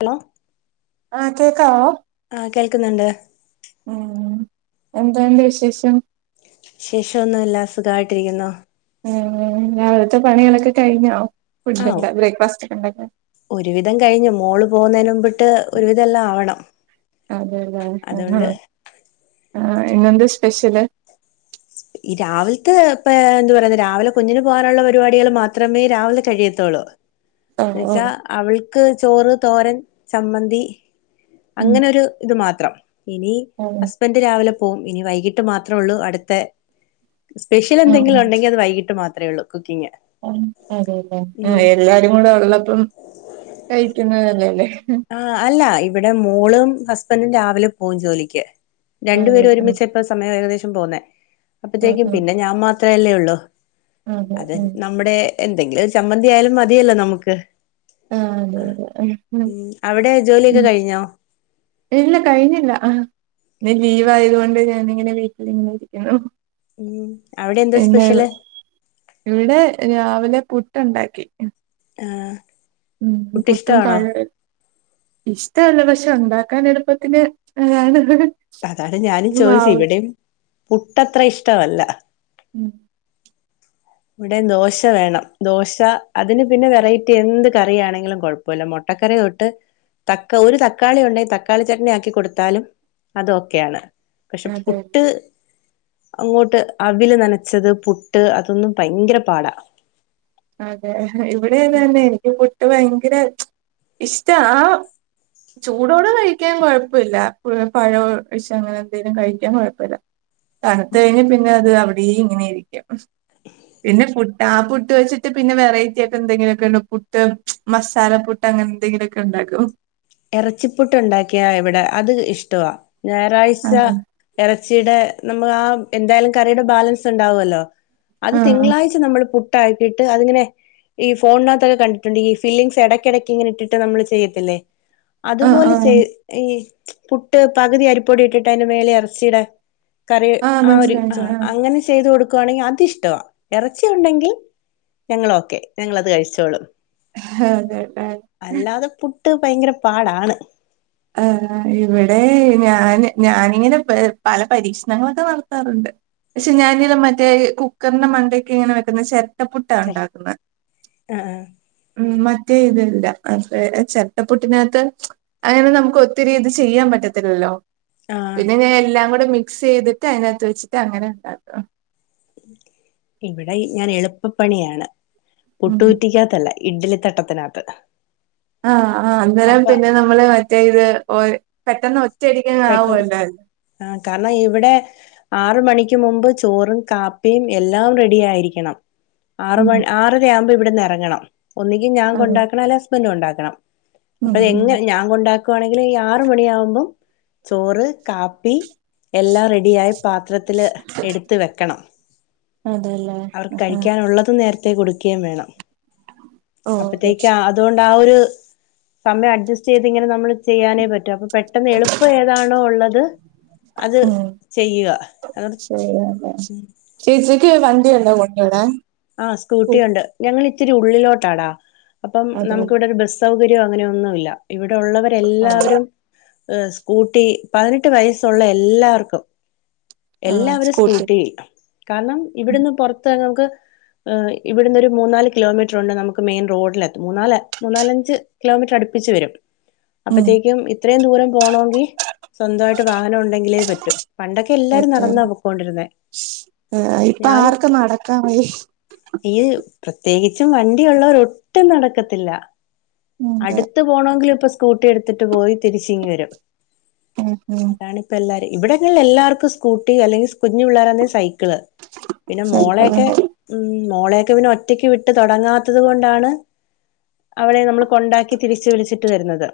Hello. ആഹ് കേക്കാവോ? ആഹ് കേൾക്ക്ന്ന്ണ്ട്. ഉം എന്തുണ്ട് വിശേഷം? വിശേഷൊന്നുല്ല സുഖായിട്ടിരിക്കുന്നു. ഉം രാവിലത്തെ പണികളൊക്കെ കയിഞ്ഞോ? ആ ഫുഡ്ഡ്ന്റെ ബ്രേക്ക്ഫാസ്റ്റൊക്കെ ഇണ്ടാക്കാൻ? ഒരുവിധം കഴിഞ്ഞു. മോള് പോന്നേന് മുമ്പ് ട്ട് ഒരുവിധെല്ലം ആവണം. അതെല്ലേ അതുകൊണ്ട് ആഹ് ആഹ് ഇന്നെന്ത് സ്പെഷ്യല്? ഈ രാവിൽത്തെ ഇപ്പ എന്ത് പറയുന്നേ രാവിലെ കുഞ്ഞിന് പോവാനുള്ള പരിപാടികൾ മാത്രമേ രാവില കഴിയത്തുള്ളൂ. എന്ന് ഓഹ് വെച്ചാ, ഓഹ് അവൾക്ക് ചോറ് തോരൻ ചമ്മന്തി ഉം അങ്ങനൊരു ഇത് മാത്രം. ഇനി ഉം ഹസ്ബൻ്റ് രാവിലെ പോവും ഇനി വൈകിട്ട് മാത്രൊള്ളൂ അട്ത്തെ ആഹ് സ്പെഷ്യലെന്തെങ്കിലും ഉണ്ടെങ്കി അത് വൈകിട്ട് മാത്രേള്ളൂ കുക്കിങ്ങ് ആഹ് അതെല്ലെ. ആഹ് എല്ലാരുകൂടെ ഉള്ളപ്പം കഴിക്കുന്നത് നല്ലേല്ലേ ആഹ്, അല്ല ഇവിടെ മോളും ഹസ്ബൻ്റും രാവിലെ പോവും ജോലിക്ക്. രണ്ടു അതെ പേരും ആഹ് ഒരുമിച്ചെ ത്ര സമയം ഏകദേശം പോന്നേ, ആഹ് അപ്പത്തേയ്ക്കും ആഹ് പിന്നെ ഞാൻ മാത്രെ അല്ലേ ഉള്ളൂ. അതെ അത് ഉം നം മ്മുടെ എന്തെങ്കിലൊരുചമ്മന്തിയായാലും മതിയല്ലോ നമുക്ക്. ആഹ്, അതെ അതെ ഉം, അവടെ ജോലിയൊക്കെ ഉം കഴിഞ്ഞോ? ഇല്ല കഴിഞ്ഞില്ല. അഹാ ഇന്ന് ലീവായതു കൊണ്ട് ഞാനിങ്ങനെ വീട്ടിലിങ്ങനെ ഇരിക്ക്ണു. ഉം, അവിടെ എന്താ സ്പെഷ്യല്? ഇവിടെ രാവിലെ പുട്ടുണ്ടാക്കി. ആഹ്. ഉം, ഉം പുട്ട് പുട്ടും ഇഷ്ടമാണോ പഴോര്ന്ന് ഇഷ്ടവല്ല പക്ഷെ ഉണ്ടാക്കാനെളുപ്പത്തിന് [unintelligible] ആണ് അതാണ് ഞാനും ചോയിച്ചേ ഇവിടെയും പുട്ടത്ര ഇഷ്ടവല്ല. ഉം ഇവിടെ ദോശ വേണം. ദോശ അതിന് പിന്നെ വെറൈറ്റി എന്ത് കറിയാണെങ്കിലും കൊഴപ പ്പൊല്ല. മൊട്ടക്കറി തൊട്ട് തക്ക ഒരു തക്കാളി ഉണ്ടെയി തക്കാളി ചട്നിയാക്കി കൊട്ത്താലും അതോക്കെയാണ്. പക്ഷെ അതെ പുട്ട് അങ്ങോട്ട് അവില് നനച്ചത് പുട്ട് അതൊന്നും ഭയങ്കര പാടാ അതെ ഇവിടിം അങ്ങൻന്നെണ്. എനിക്ക് പുട്ട് ഭയങ്കര ഇഷ്ടാ ആ ചൂടോട് കഴിക്കാൻ കൊഴപ്പൊ ഇല്ല, പഴോം കൊയ്ച്ചങ്ങനെ എന്തേലും കഴിക്കാൻ കൊഴപ്പല്ല തണുത്തയിഞ്ഞ പിന്നെ അത് അവി [unintelligible] ഇങ്ങനെരിക്കും. പിന്നെ പുട്ട് ആ പുട്ട് വെച്ച് ട്ട് പിന്നെ വെറൈറ്റി ആയിട്ട് എന്തെങ്കിലൊക്കെണ്ട പുട്ട്, മസാല പുട്ട് അങ്ങനെന്തെങ്കിലുക്കെ ഉണ്ടാക്കു എറച്ചിപ്പുട്ടുണ്ടാക്കിയാ ഇവിടെ അത് ഇഷ്ടവാ ആ ഞായറാഴ്ച ഇറച്ചിടെ നമ്മ ആ എന്തായാലും കറിയുടെ ബാലൻസ്ണ്ടാവൊല്ലോ അത് ആ തിങ്കളാഴ്ച നമ്മള് പുട്ടാക്കിയിട്ട് അതിങ്ങനെ ഈ ഫോണിനാത്തൊക്കെ കണ്ടിട്ടുണ്ട് ഈ ഫില്ലിംഗ്സ് എടക്കെടയ്ക്ക് ഇങ്ങന ഇിട്ട്ട്ട് നമ്മള് ചെയ്യത്തില്ലേ ആ ആ അതുപോലെ ചെയ് ഈ പുട്ട് പകുതി അരിപ്പൊടി ഇട്ടിട്ട് അയിന്റെ മേലെ എറച്ചിടാ കറി ആ ആഹ് ഒര് മനസ്സിലായി ആഹ് മനസ്സിലായി അങ്ങനെ ചെയ്ത് കൊടുക്കുവാണെങ്കി അതിഷ് ഷ്ടവാ, എറച്ചി ഉണ്ടെങ്കി ഞങ്ങളോക്കെ. ഞങ്ങളത് കഴിച്ചോളും അതെ ട്ടേ അല്ലാതെ പുട്ട് ഭയങ്കര പാടാണ്. ആഹ്, ഇവിടെ ഞാന് ഞാനിങ്ങനെ പല പരീക്ഷണങ്ങളൊക്കെ നടത്താറുണ്ട്. പക്ഷെ ഞാനീല മറ്റേ കുക്കർന്റെ മണ്ടയ്ക്ക് ഇങ്ങനെ വെക്കുന്ന ചെര് ട്ടപ്പുട്ടാ ഉണ്ടാക്കുന്നേ ആ ഉം, മറ്റേ ഇതല്ല അപ്പെ ചെരട്ടപ്പുട്ടിനാത്ത് അങ്ങനെ നമുക്ക് ഒത്തിരി ഇത് ചെയ്യാൻ പറ്റത്തില്ലല്ലോ. ആ പിന്നെ ഞാൻ എല്ലാകൂടെ മിക് സെയ്തിട്ട് അയ്നാത്ത് വെച്ചിട്ട് അങ്ങനെ ഉണ്ടാക്കും. ഇവിടെ ഈ ഞാന് എളുപ്പപ്പണിയാണ്. ഉം പുട്ട് കുറ്റിക്കാത്തല്ല ഇഡ്ഡലിത്തട്ടത്തിനകത്ത് ആഹ്, ആഹ് അന്നേരം പിന്നെ നമ്മള് മറ്റേ ഇത് ഓഹ് പെട്ടെന്ന് ഒറ്റയടിക്കങ്ങ് ആവൂവല്ലാ [unintelligible] ആഹ്, കാരണം ഇവിടെ ആറ് മണിക്ക് മുമ്പ് ചോറും കാപ്പിയുംഎല്ലാം റെഡി ആയിരിക്കണം ആറ് ഉം മണി ആറര ആവുമ്പോൾ ഇവിടന്ന് ഇറങ്ങണം ഒന്നിങ്കി ഞാൻ അതെ കൊണ്ടാക്കണം അല്ലെങ്കി ഹസ്ബൻഡ് കൊണ്ടാക്കണം ഉം ഉം അത്പ്പങ്ങനെ ഞാൻ കൊണ്ടാക്കുവാണെങ്കിൽ ഈഹ് ആറ് മണിയാവുമ്പഴ് ചോറ് കാപ്പി എല്ലാ റെഡിയായി പാത്രത്തില് എടുത്ത് വെക്കണം അതേല്ലേ. അവർക്ക് ആഹ് കഴിക്കാനുള്ളത് നേരത്തെ നേരത്തെ കൊടുക്കുകയും വേണം ഓഹ് അപ്പത്തേക്ക് ശരി അതുകൊണ്ട് ആഹ് ഒരു സമയം അഡ്ജസ്റ്റ് ചെയ്തിങ്ങനെ നമ്മള് ചെയ്യാനേ പറ്റും അപ്പൊ പെട്ടെന്ന് എളു എളുപ്പം ഏതാണോ ഉള്ളത് അത് ഉം ചെയ്യുക അഹ് ശരി അതെ. ചേച്ചിക്ക് വണ്ടി ഉണ്ടോ കൊണ്ട്ടാൻ ആഹ് സ്കൂട്ടിയുണ്ട് ഞങ്ങൾ ഇച്ചിരി ഉള്ളിലോട്ടാടാ അപ്പം അതെ നമുക്ക്‌വിടെ ഒരു ബസ് സൗകര്യം അങ്ങനെയൊന്നുല്ല ഇവിടെ ഉള്ളവര് എല്ലാവരും ഏഹ് സ്കൂട്ടി പതിനെട്ട് വയസ്സുള്ള എല്ലാവർക്കും എല്ലാവരും സ്കൂട്ടി കാരണം ഇവിടന്ന് പുറത്ത് നമുക്ക് ഏഹ് ഇവിടുന്ന് ഒരു മൂന്നാല് കിലോ മീറ്റർ ഉണ്ട് നമുക്ക് മെയിൻ റോഡിലെത്താൻ മൂന്നാല് മൂന്നാലഞ്ച് കിലോമീറ്റർ അടുപ്പിച്ചു വരും. ഉം അപ്പത്തേക്കും ഇത്രയും ദൂരം പോണങ്കി സ്വന്തായിട്ട് വാഹനം ഉണ്ടെങ്കിലേ പറ്റും പണ്ടൊ അറ്റാർ ഏഹ് ഇപ്പൊ ആർക്കും നടക്കാ വയെ ഈഹ് പ്രത്യേകിച്ച് വണ്ടിയുള്ളവരൊട്ടും നടക്കത്തില്ല അടു അതെ അടുത്ത് പോണോങ്കില് ഇപ്പൊ സ്കൂട്ടി എടുത്തിട്ട് പോയി തിരിച്ചിങ്ങി വരും ഉം ഉം അ ഇപ്പ എല്ലാരും ഇവിടെങ്ങള് എല്ലർക്കും സ്കൂട്ടി അല്ലെങ്കിൽ കുഞ്ഞു പിള്ളേരാണെങ്കി സൈക്കിള് പിന്നെ മോളയൊക്കെ സൈക്കിളുണ്ട് ഉം മോളെയൊക്കെ പിന്നെ ഒറ്റക്ക് വിട്ട് തുടങ്ങാത്തത് കൊണ്ടാണ് അവളെ നമ്മൾ കൊണ്ടാക്കി തിരിച്ചു വിളിച്ചിട്ട് വരുന്നത്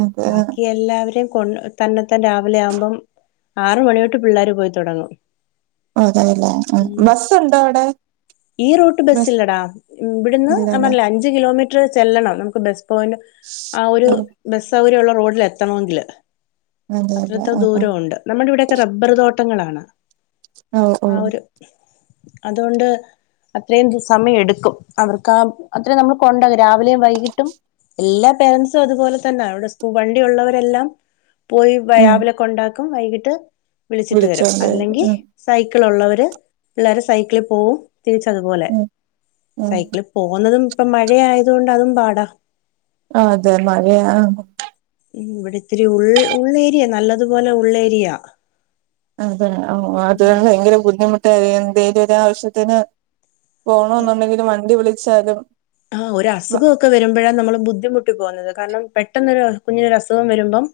അതെ ബാക്കി എല്ലാവരെ കൊണ്ട് തന്നെത്താൻ രാവിലെ ആവുമ്പം ആറ് മണിതൊട്ട് പിള്ളേര് പോയി തൊടങ്ങും അതെല്ലേ ഉം ബസ് ഉണ്ടോ അവിടെ? ഈ റൂട്ട് ബസ്സ് ബസ് ഇല്ലടാ ഇവിടുന്ന് ഇല്ലല്ലേ ഞാപറഞ്ഞല്ലേ അഞ്ചു കിലോമീറ്റർ ചെല്ലണം നമുക്ക് ബസ് പോയിന്റ് ആഹ് ഒരു ബസ് സൗകര്യള്ള റോഡിൽ എത്തണങ്കില് അതെല്ലേ അത്രത്തോളം ആഹ് ആഹ് ദൂരം ഉണ്ട് നമ്മടെ ഇവിടെയൊക്കെ റബ്ബർ തോട്ടങ്ങളാണ് ഓഹ് ആഹ് ഓഹ് ഒരു അതുകൊണ്ട് അത്രയും സമയം എടുക്കും അവർക്ക് ആഹ് അത്ര നമ്മള് കൊണ്ടോകും രാവിലെയും വൈകിട്ടും എല്ലാ പേരൻറ്സും അതുപോലെ തന്നെ അവിടെ സ്കൂട്ടി വണ്ടി ഉള്ളവരെല്ലാം പോയി ഉം രാവിലെ കൊണ്ടാക്കും വൈകിട്ട് വിളിച്ചിട്ട് വരും വിളിച്ചോണ്ട് അല്ലെങ്കി ഉം സൈക്കിൾ ഉള്ളവര് പിള്ളേര് സൈക്കിളിൽ പോവും തിരിച്ചതുപോലെ ഉം ഉം സൈക്കിള് പോന്നതും ഇപ്പം മഴ ആയത് കൊണ്ട് അതും പാടാ ആഹ് അതെ മഴയാ ഉം ഇവിടെ ഇത്തിരി ഉൾ ഉള്ളേരിയ നല്ലതുപോലെ ഉള്ളേരിയ അതെ ഓഹ് അതുകൊണ്ട് ഭയങ്കര ബുദ്ധിമുട്ടാണ് എന്തെലും ഒരു ആവശ്യത്തിന് പോണോന്നുണ്ടെങ്കില് വണ്ടി വിളിച്ചാലും ആഹ് ഒരു അസുഖക്കെ വരുമ്പോഴാണ് നമ്മള് ബുദ്ധിമുട്ടി പോകുന്നത് കാരണം പെട്ടെന്നൊരു കുഞ്ഞിനൊരു അസുഖം വരുമ്പം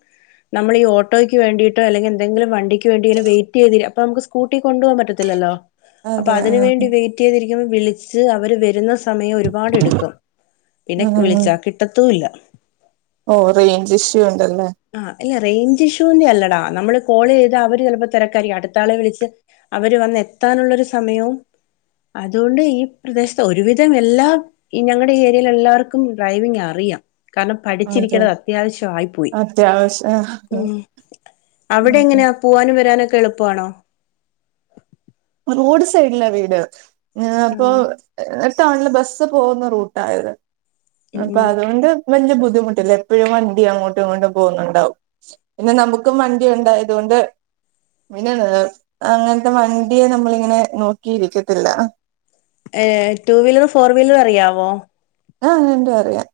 നമ്മള് ഈഹ് ഓട്ടയ്ക്ക് വേണ്ടിട്ട് അല്ലെങ്ക എന്തെങ്കിലും വേണ്ടി വെയിറ്റയിതിരി നമുക്ക് അപ്പം സ്കൂട്ടി കൊണ്ടു പോകൻ പറ്റത്തിലല്ലോ അപ്പൊ അതെ അതിന് ആഹ് വേണ്ടി വെയിറ്റയത് ചെയ്തിരിക്കുമ്പോ വിളിച്ച് അവര് വരുന്ന സമയം ഒരുപാട്‌ടുക്കും പിന്നെ വിളിച്ചാൽ കിട്ടത്തുല്ലാ ഓഹ് റേഞ്ച് ഇഷ്യൂ ഇണ്ടല്ലേ ആഹ് അല്ല റേഞ്ച് ഇഷ്യൂന്റെ അല്ലടാ നമ്മള് കോള് ചെയ്ത് അവര് ചിലപ്പോ തിരക്കായിരിക്കും അടുത്താളെ വിളിച്ച് അവര് വന്ന് എത്താനുള്ളരു സമയവും അതുകൊണ്ട് ഈ പ്രദേശത്ത് ഒരുവിധം എല്ലാം ഈ ഞങ്ങളുടെ ഏരിയയിൽ എല്ലാവർക്കും ഡ്രൈവിങ് അറിയാം കാരണം പഠിച്ചിരിക്കേണ്ടത് അത്യാവശ്യ ആയി പോയി അത്യാവശ്യആഹ് ഉം അവിടെ എങ്ങനെയാ പോവാനും വരാനൊക്കെ എളുപ്പമാണോ റോഡ് സൈഡില വീട് ഞാ ഉം അപ്പൊ ഒരു ടൗണില് ബസ് പോകുന്ന റൂട്ട ഇത് ഉം അപ്പൊ ഉം അതുകൊണ്ട് വലിയ ബുദ്ധിമുട്ടില്ല എപ്പോഴും വണ്ടി അങ്ങോട്ടും ഇങ്ങോട്ടും പോകുന്നുണ്ടാവും പിന്നെ നമുക്ക് വണ്ടി ഉണ്ടായതുകൊണ്ട് പിന്ന [unintelligible] അങ്ങനത്തെ വ ണ്ടിയെ നമ്മളിങ്ങനെ നോക്കിയിരിക്കത്തില്ല ഏഹ് ടു വീലറും ഫോർ വീലറും അറിയാവോ ആഹ് രണ്ടു അറിയാം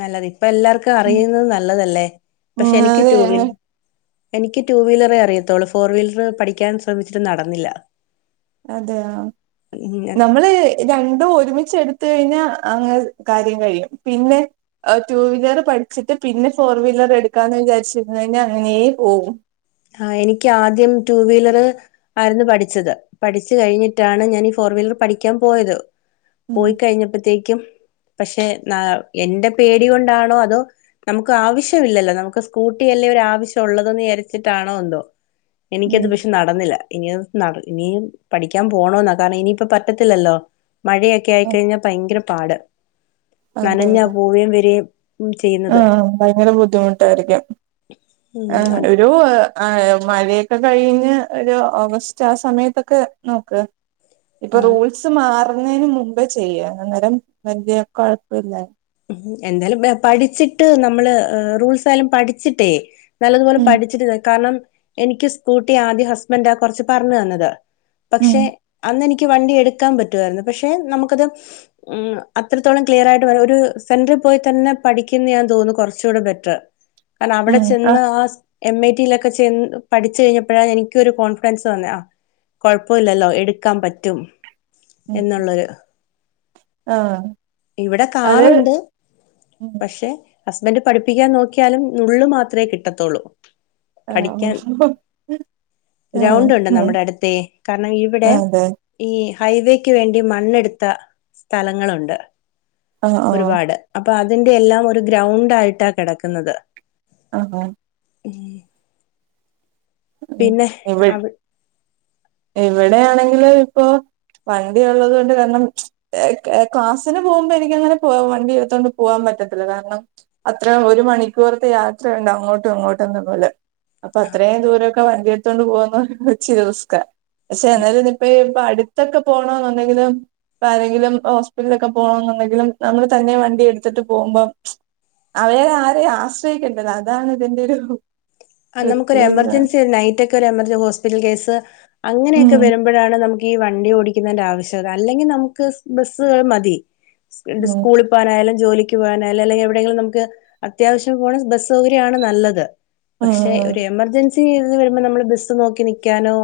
നല്ലത് ഇപ്പൊ എല്ലാർക്കും ഉം അറിയുന്നത് നല്ലതല്ലേ ഉം പക്ഷെ എനിക്ക് അതെ ടുവീലറ് എനിക്ക് ടു വീലറെ അറിയത്തോള്ളൂ ഫോർ വീലർ പഠിക്കാൻ ശ്രമിച്ചിട്ട് നടന്നില്ല അതെയോ നമ്മള് രണ്ടും ഒരുമിച്ച എടുത്ത കഴിഞ്ഞാ അങ്ങെ കാര്യം കഴിയും പിന്നെ ടു വീലർ പഠിച്ചിട്ട് പിന്നെ ഫോർ വീലർ എടുക്കാന്ന് വിചാരിച്ചിരുന്നു കഴിഞ്ഞാൽ അങ്ങനെയ പോവും ആഹ് എനിക്ക് ആദ്യം ടു വീലറ് ആയിരുന്നു പഠിച്ചത് പഠിച്ചു കഴിഞ്ഞിട്ടാണ് ഞാൻ ഈ ഫോർ വീലർ പഠിക്കാൻ പോയത് ഉം പോയി കഴിഞ്ഞപ്പോത്തേക്കും പക്ഷെ ന എന്റെ പേടി കൊണ്ടാണോ അതോ നമുക്ക് ആവശ്യമില്ലല്ലോ നമുക്ക് സ്കൂട്ടി അല്ലേ ഒര് ആവശ്യംള്ളള്ളെന്ന് വിചാരി ച്ച് ട്ടാണോ എന്തോ എനിക്കത് ഉം നടന്നില്ല ഇനി നട ഇനി പഠിക്കാൻ പോണന്നാ കാരണം ഇനിയിപ്പ പറ്റത്തില്ലല്ലോ മഴയൊക്കെ ആയിക്കഴിഞ്ഞാൽ ഭയങ്കര പാട് നനഞ്ഞ അതെല്ലേ പോവയും വരയും ആഹ് ഭയങ്കര ബുദ്ധിമുട്ടായിരിക്കും ആഹ് ഒരു മഴയൊക്കെ കഴിഞ്ഞ് ഒരു ഓഗസ്റ്റ് ആ സമയത്തൊക്കെ നോക്ക് ഇപ്പൊ ഉം റൂൾസ് മാറുന്നതിന് മുമ്പേ ചെയ്യാ അന്നേരം വല്യ കുഴപ്പല്ല എന്തായാലും പഠിച്ചിട്ട് നമ്മള് റൂൾസായാലും പഠിച്ചിട്ടേ നല്ലതുപോലെ ഉം പഠിച്ചിട്ടു കാരണം എനിക്ക് സ്കൂട്ടി ആദ്യം ഹസ്ബന്റാ കുറച്ച് പറഞ്ഞ് തന്നത് ഉം പക്ഷെ അന്ന്നിക്ക് വണ്ടി എടുക്കാൻ പ റ്റുമായിരുന്നു പക്ഷെ നമുക്കത് അത്രത്തോളം ക്ലിയർയിട്ട് ഒരു സെന്ററിൽ പോയി തന്നെ പഠിക്കുന്നേ തോന്നുന്നു കുറച്ചുകൂടെ ബെറ്റർ കാരണം അവിടെ ഉം ചെന്ന് ആഹ് ആ എം ഐ ടിയിലൊക്കെ ച പഠിച്ചു കഴിഞ്ഞപ്പോഴാ എനിക്കൊരു കോൺഫിഡൻസ് വന്ന ആഹ് കുഴപ്പമില്ലല്ലോ എടുക്കാൻ പറ്റും ഉം എന്നുള്ളൊരു ആഹ് ഇവിടെ അത് കാറുണ്ട് ഉം പക്ഷെ ഹസ്ബൻഡ് പഠിപ്പിക്കാൻ നോക്കിയാലും നുള്ള് മാത്രമേ കിട്ടത്തുള്ളൂ പഠിക്കാൻ ആഹ് ഗ്രൗണ്ട് ഉണ്ട് ആഹ് നമ്മുടെ അടുത്ത കാരണം ഇവിടെ അതെ ഈ ഹൈവേക്ക് വേണ്ടി മണ്ണെടുത്ത സ്ഥലങ്ങളുണ്ട് ആഹ് ആഹ് ഒരുപാട് അപ്പൊ അതിന്റെ എല്ലാം ഒരു ഗ്രൗണ്ട് ആയിട്ടാ കിടക്കുന്നത് ആഹ് ആഹ് ഉം ഉം പിന്നെ ഇവി അവി ഇവിടെയാണെങ്കില് ഇപ്പൊ വണ്ടി ഒള്ളത് കൊണ്ട് കാരണം ഏഹ് ഏഹ് ക്ലാസ്സിന് പോകുമ്പോ എനിക്കങ്ങനെ പോ വണ്ടി എടുത്തോണ്ട് പോകാൻ പറ്റത്തില്ല കാരണം അത്രേം ഒരു മണിക്കൂറത്തെ യാത്രയൊണ്ട് അങ്ങോട്ടും അങ്ങോട്ടുംന്ന പോലെ അപ്പൊ അത്രേം ദൂരവൊക്കെ വണ്ടിയെടുത്തൊണ്ട് പോകുന്ന ഇച്ചിരി റിസ്കാ പക്ഷെ എന്നാലും ഇന്നിപ്പ ഇപ്പ അടുത്തൊക്കെ പോണോന്നുണ്ടെങ്കിലും ഇപ്പ ആരെങ്കിലും ഹോസ്പിറ്റലിലൊക്കെ പോണോന്നുണ്ടെങ്കിലും നമ്മള് തന്നെ വണ്ടി എടുത്തിട്ട് പോകുമ്പം അവരെ ആരെം ആശ്രയിക്കേണ്ടല്ലോ അതാണ് ഇതിന്റെ ഒരു ആഹ് നമുക്കൊര് പ്രത്യേകത എമർജൻസി നൈറ്റ് ഒക്കെ ഒരു എമർജൻസി ഹോസ്പിറ്റൽ കേസ് ഉം അങ്ങനെയൊക്കെ വരുമ്പോ വരുമ്പോഴാണ് നമുക്ക് ഈ വണ്ടി ഓടിക്കുന്നതിന്റെ ആവശ്യകത അല്ലെങ്കി നമുക്ക് സ് ബസ്സുകൾ മതി സ് എന്ത് ഉം ഉം സ്കൂളി പോകാനായാലും ജോലിക്ക് പോകാനായാലും അല്ലെങ്കി എവിടെയെങ്കിലും നമുക്ക് അത്യാവശ്യം പോണേ ബസ് സൗകര്യ ആണ് നല്ലത് പക്ഷെ ഉം ഒരു എമർജൻ സി എന്ന് വരുമ്പോ നമ്മള് ബസ്സ് നോക്കി നിക്കാനോ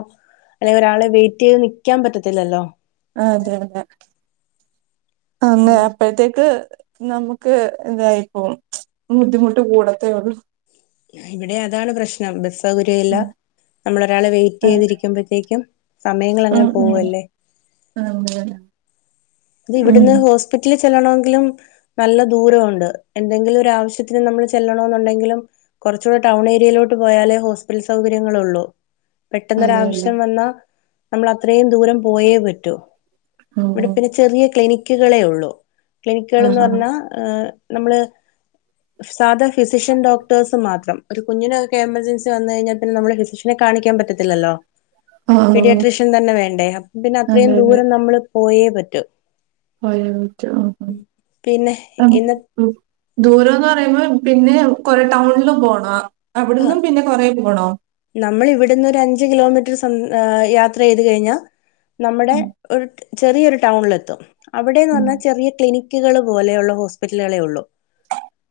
അല്ലെങ്കി ഒരാളെ വെയിറ്റ് ചെയ്ത് നിക്കാൻ പറ്റത്തില്ലല്ലോ ആഹ് അതെ അതെ അങ്ങെ അപ്പഴത്തേക്ക് നമുക്ക് എന്തായിപ്പ ബുദ്ധിമുട്ട് കൂടത്തേ ഒള്ളൂ ഇവിടെ അതാണ് പ്രശ്നം ബസ് സൗകര്യല്ല ഉം നമ്മളൊരാളെ വെയിറ്റ് അതെ ചെയ്തിരിക്കുമ്പോഴത്തേക്കും സമയങ്ങളങ്ങനെ പോകല്ലേ ആഹ് പോകാന് ഇത് ഇവിടുന്ന് ഹോസ്പിറ്റലിൽ ചെല്ലോണെങ്കിലും നല്ല ദൂരവൊണ്ട് എന്തെങ്കിലും ഒരു ആവശ്യത്തിന് നമ്മള് ചെല്ലണോന്നൊണ്ടെങ്കിലും കൊറച്ചൂടെ ടൗണേരിയയിലോട്ട് പോയാലേ ഹോസ്പിറ്റൽ സൗകര്യങ്ങളൊള്ളു അതെ അതെ പെട്ടെന്നൊരാവശ്യം വന്നാ നമ്മളത്രേം ദൂരം പോയേ പറ്റൂ ഓഹ് ഇവിടെ പിന്നെ ചെറിയ ക്ലിനിക്കുകളേ ഒള്ളൂ ക്ലിനിക്കുകളെന്നു ആഹാ പറഞ്ഞാൽ ഏഹ് നമ്മള് സാധാ ഫിസിഷ്യൻ ഡോക്ടേഴ്സ് മാത്രം ഒരു കുഞ്ഞിനൊക്കെ എമർജൻസി വന്നു കഴിഞ്ഞാ പിന്നെ നമ്മള് ഫിസിഷനെ കാണിക്കാൻ പറ്റത്തില്ലല്ലോ ആഹ് പീഡിയട്രിഷ്യൻ തന്നെ വേണ്ടേ അപ്പ പിന്നെ അത്രയും അതെ അതെ ദൂരം നമ്മള് പോയേ പറ്റു പോയെ പറ്റു ആഹ് പിന്നെ ആഹ് ഇന്ന ഉം ദൂരംന്ന് പറയുമ്പോ പിന്നെ കൊറെ ടൗണിലും പോണോ അവിടുംന്നും പിന്നെ കൊറേ പോണോ നമ്മളിവിടുന്ന് ഒരു അഞ്ച് കിലോമീറ്റർ സഞ് യാത്ര ചെയ്ത് കഴിഞ്ഞാ നമ്മുടെ ഉം ഒരു ചെറിയൊരു ടൗണിലെത്തും അവിടെന്ന് ഉം പറഞ്ഞാ ചെറിയ ക്ലിനിക് ക്ക്കൾ പോലെയൊള്ള ഹോസ്പിറ്റല്കളെ ഒള്ളു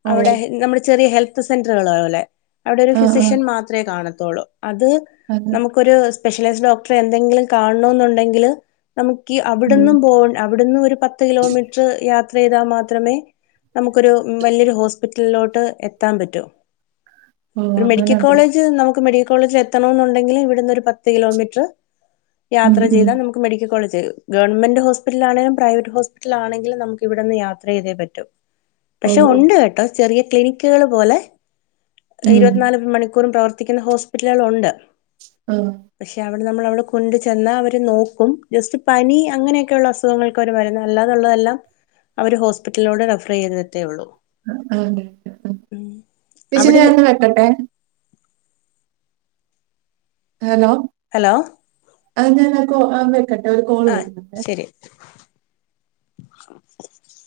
ഓ അവിടെ നമ്മളെ ചെറിയ ഹെൽ ത്ത് സെന്ററുകള് പോലെ അവിടെ ഒരു ആഹ് ഫിസിഷ്യൻ മാത്രമേ കാണത്തൊള്ളൂ അത് അത് പ്പൊരു സ്പെഷ്യലൈസ് ഡോക്ടർ എന്തെങ്കിലും കാണണോന്നുണ്ടെങ്കില് നമുക്കീ ഉം അവിട്ന്നും പോ അവിടുന്ന് ഒരു പത്ത് കിലോമീറ്ററ് യാത്ര ചെയ്താ മാത്രമേ നമുക്കൊരു ഉം വലിയൊരു ഹോസ് റ്റലിലോട്ട് എത്താൻ പറ്റൂ ഓ ഒരു അങ്ങനെ മെഡിക്കൽ ഉണ്ടല്ലേ കോളേജ് നമു നമുക്ക് മെഡിക്കൽ കോളേജിൽ എത്തണോന്നൊണ്ടെങ്കില് ഇവിടുന്ന് പത്ത് കിലോമീറ്റർ ഉം യാത്ര ഉം ചെയ്താ നമു ക്ക് മെഡിക്കൽ കോളജ് ഗവൺെന്റ് ഹോസ്പിറ്റൽ ആണേലും പ്രൈവറ്റ് ഹോസ്പിറ്റലാണങ്കിലും നമുക്ക് ഇവിടുന്ന് യാത്ര ചെയ്തേ പറ്റു ഓ പക്ഷെ ഒണ്ട് കേട്ടോ ചെറിയ ക്ലിനിക്കുകൾ പോലെ ഉം ഇരുപത്തിനാല് മണിക്കൂറും പ്രവർത്തി ത്തിക്കുന്ന ഹോസ്പിറ്റലുകൾ ഒണ്ട് ആഹ് പക്ഷെ അവിടെ നമ്മള് അവിടെ കൊണ്ട ചെന്നാ അവര് നോക്കും ജസ്റ്റ് പനി അങ്ങനെയൊക്കെയുള്ള അസ് [unintelligible] അല്ലാതുള്ളതെല്ലാം അവര് ഹോസ്പിറ്റലിലൂടെ റഫർ ചെയ്തത്തേള്ളൂ [unintelligible] ചേച്ചി അവിടെ ഞാനെന്ന വെക്കട്ടെ. ഹലോ ഹലോ ആഹ് ഞാന് കോള് വെക്കട്ടെ ഒരു കോൾ ആ വരുന്നുണ്ടേ ശരി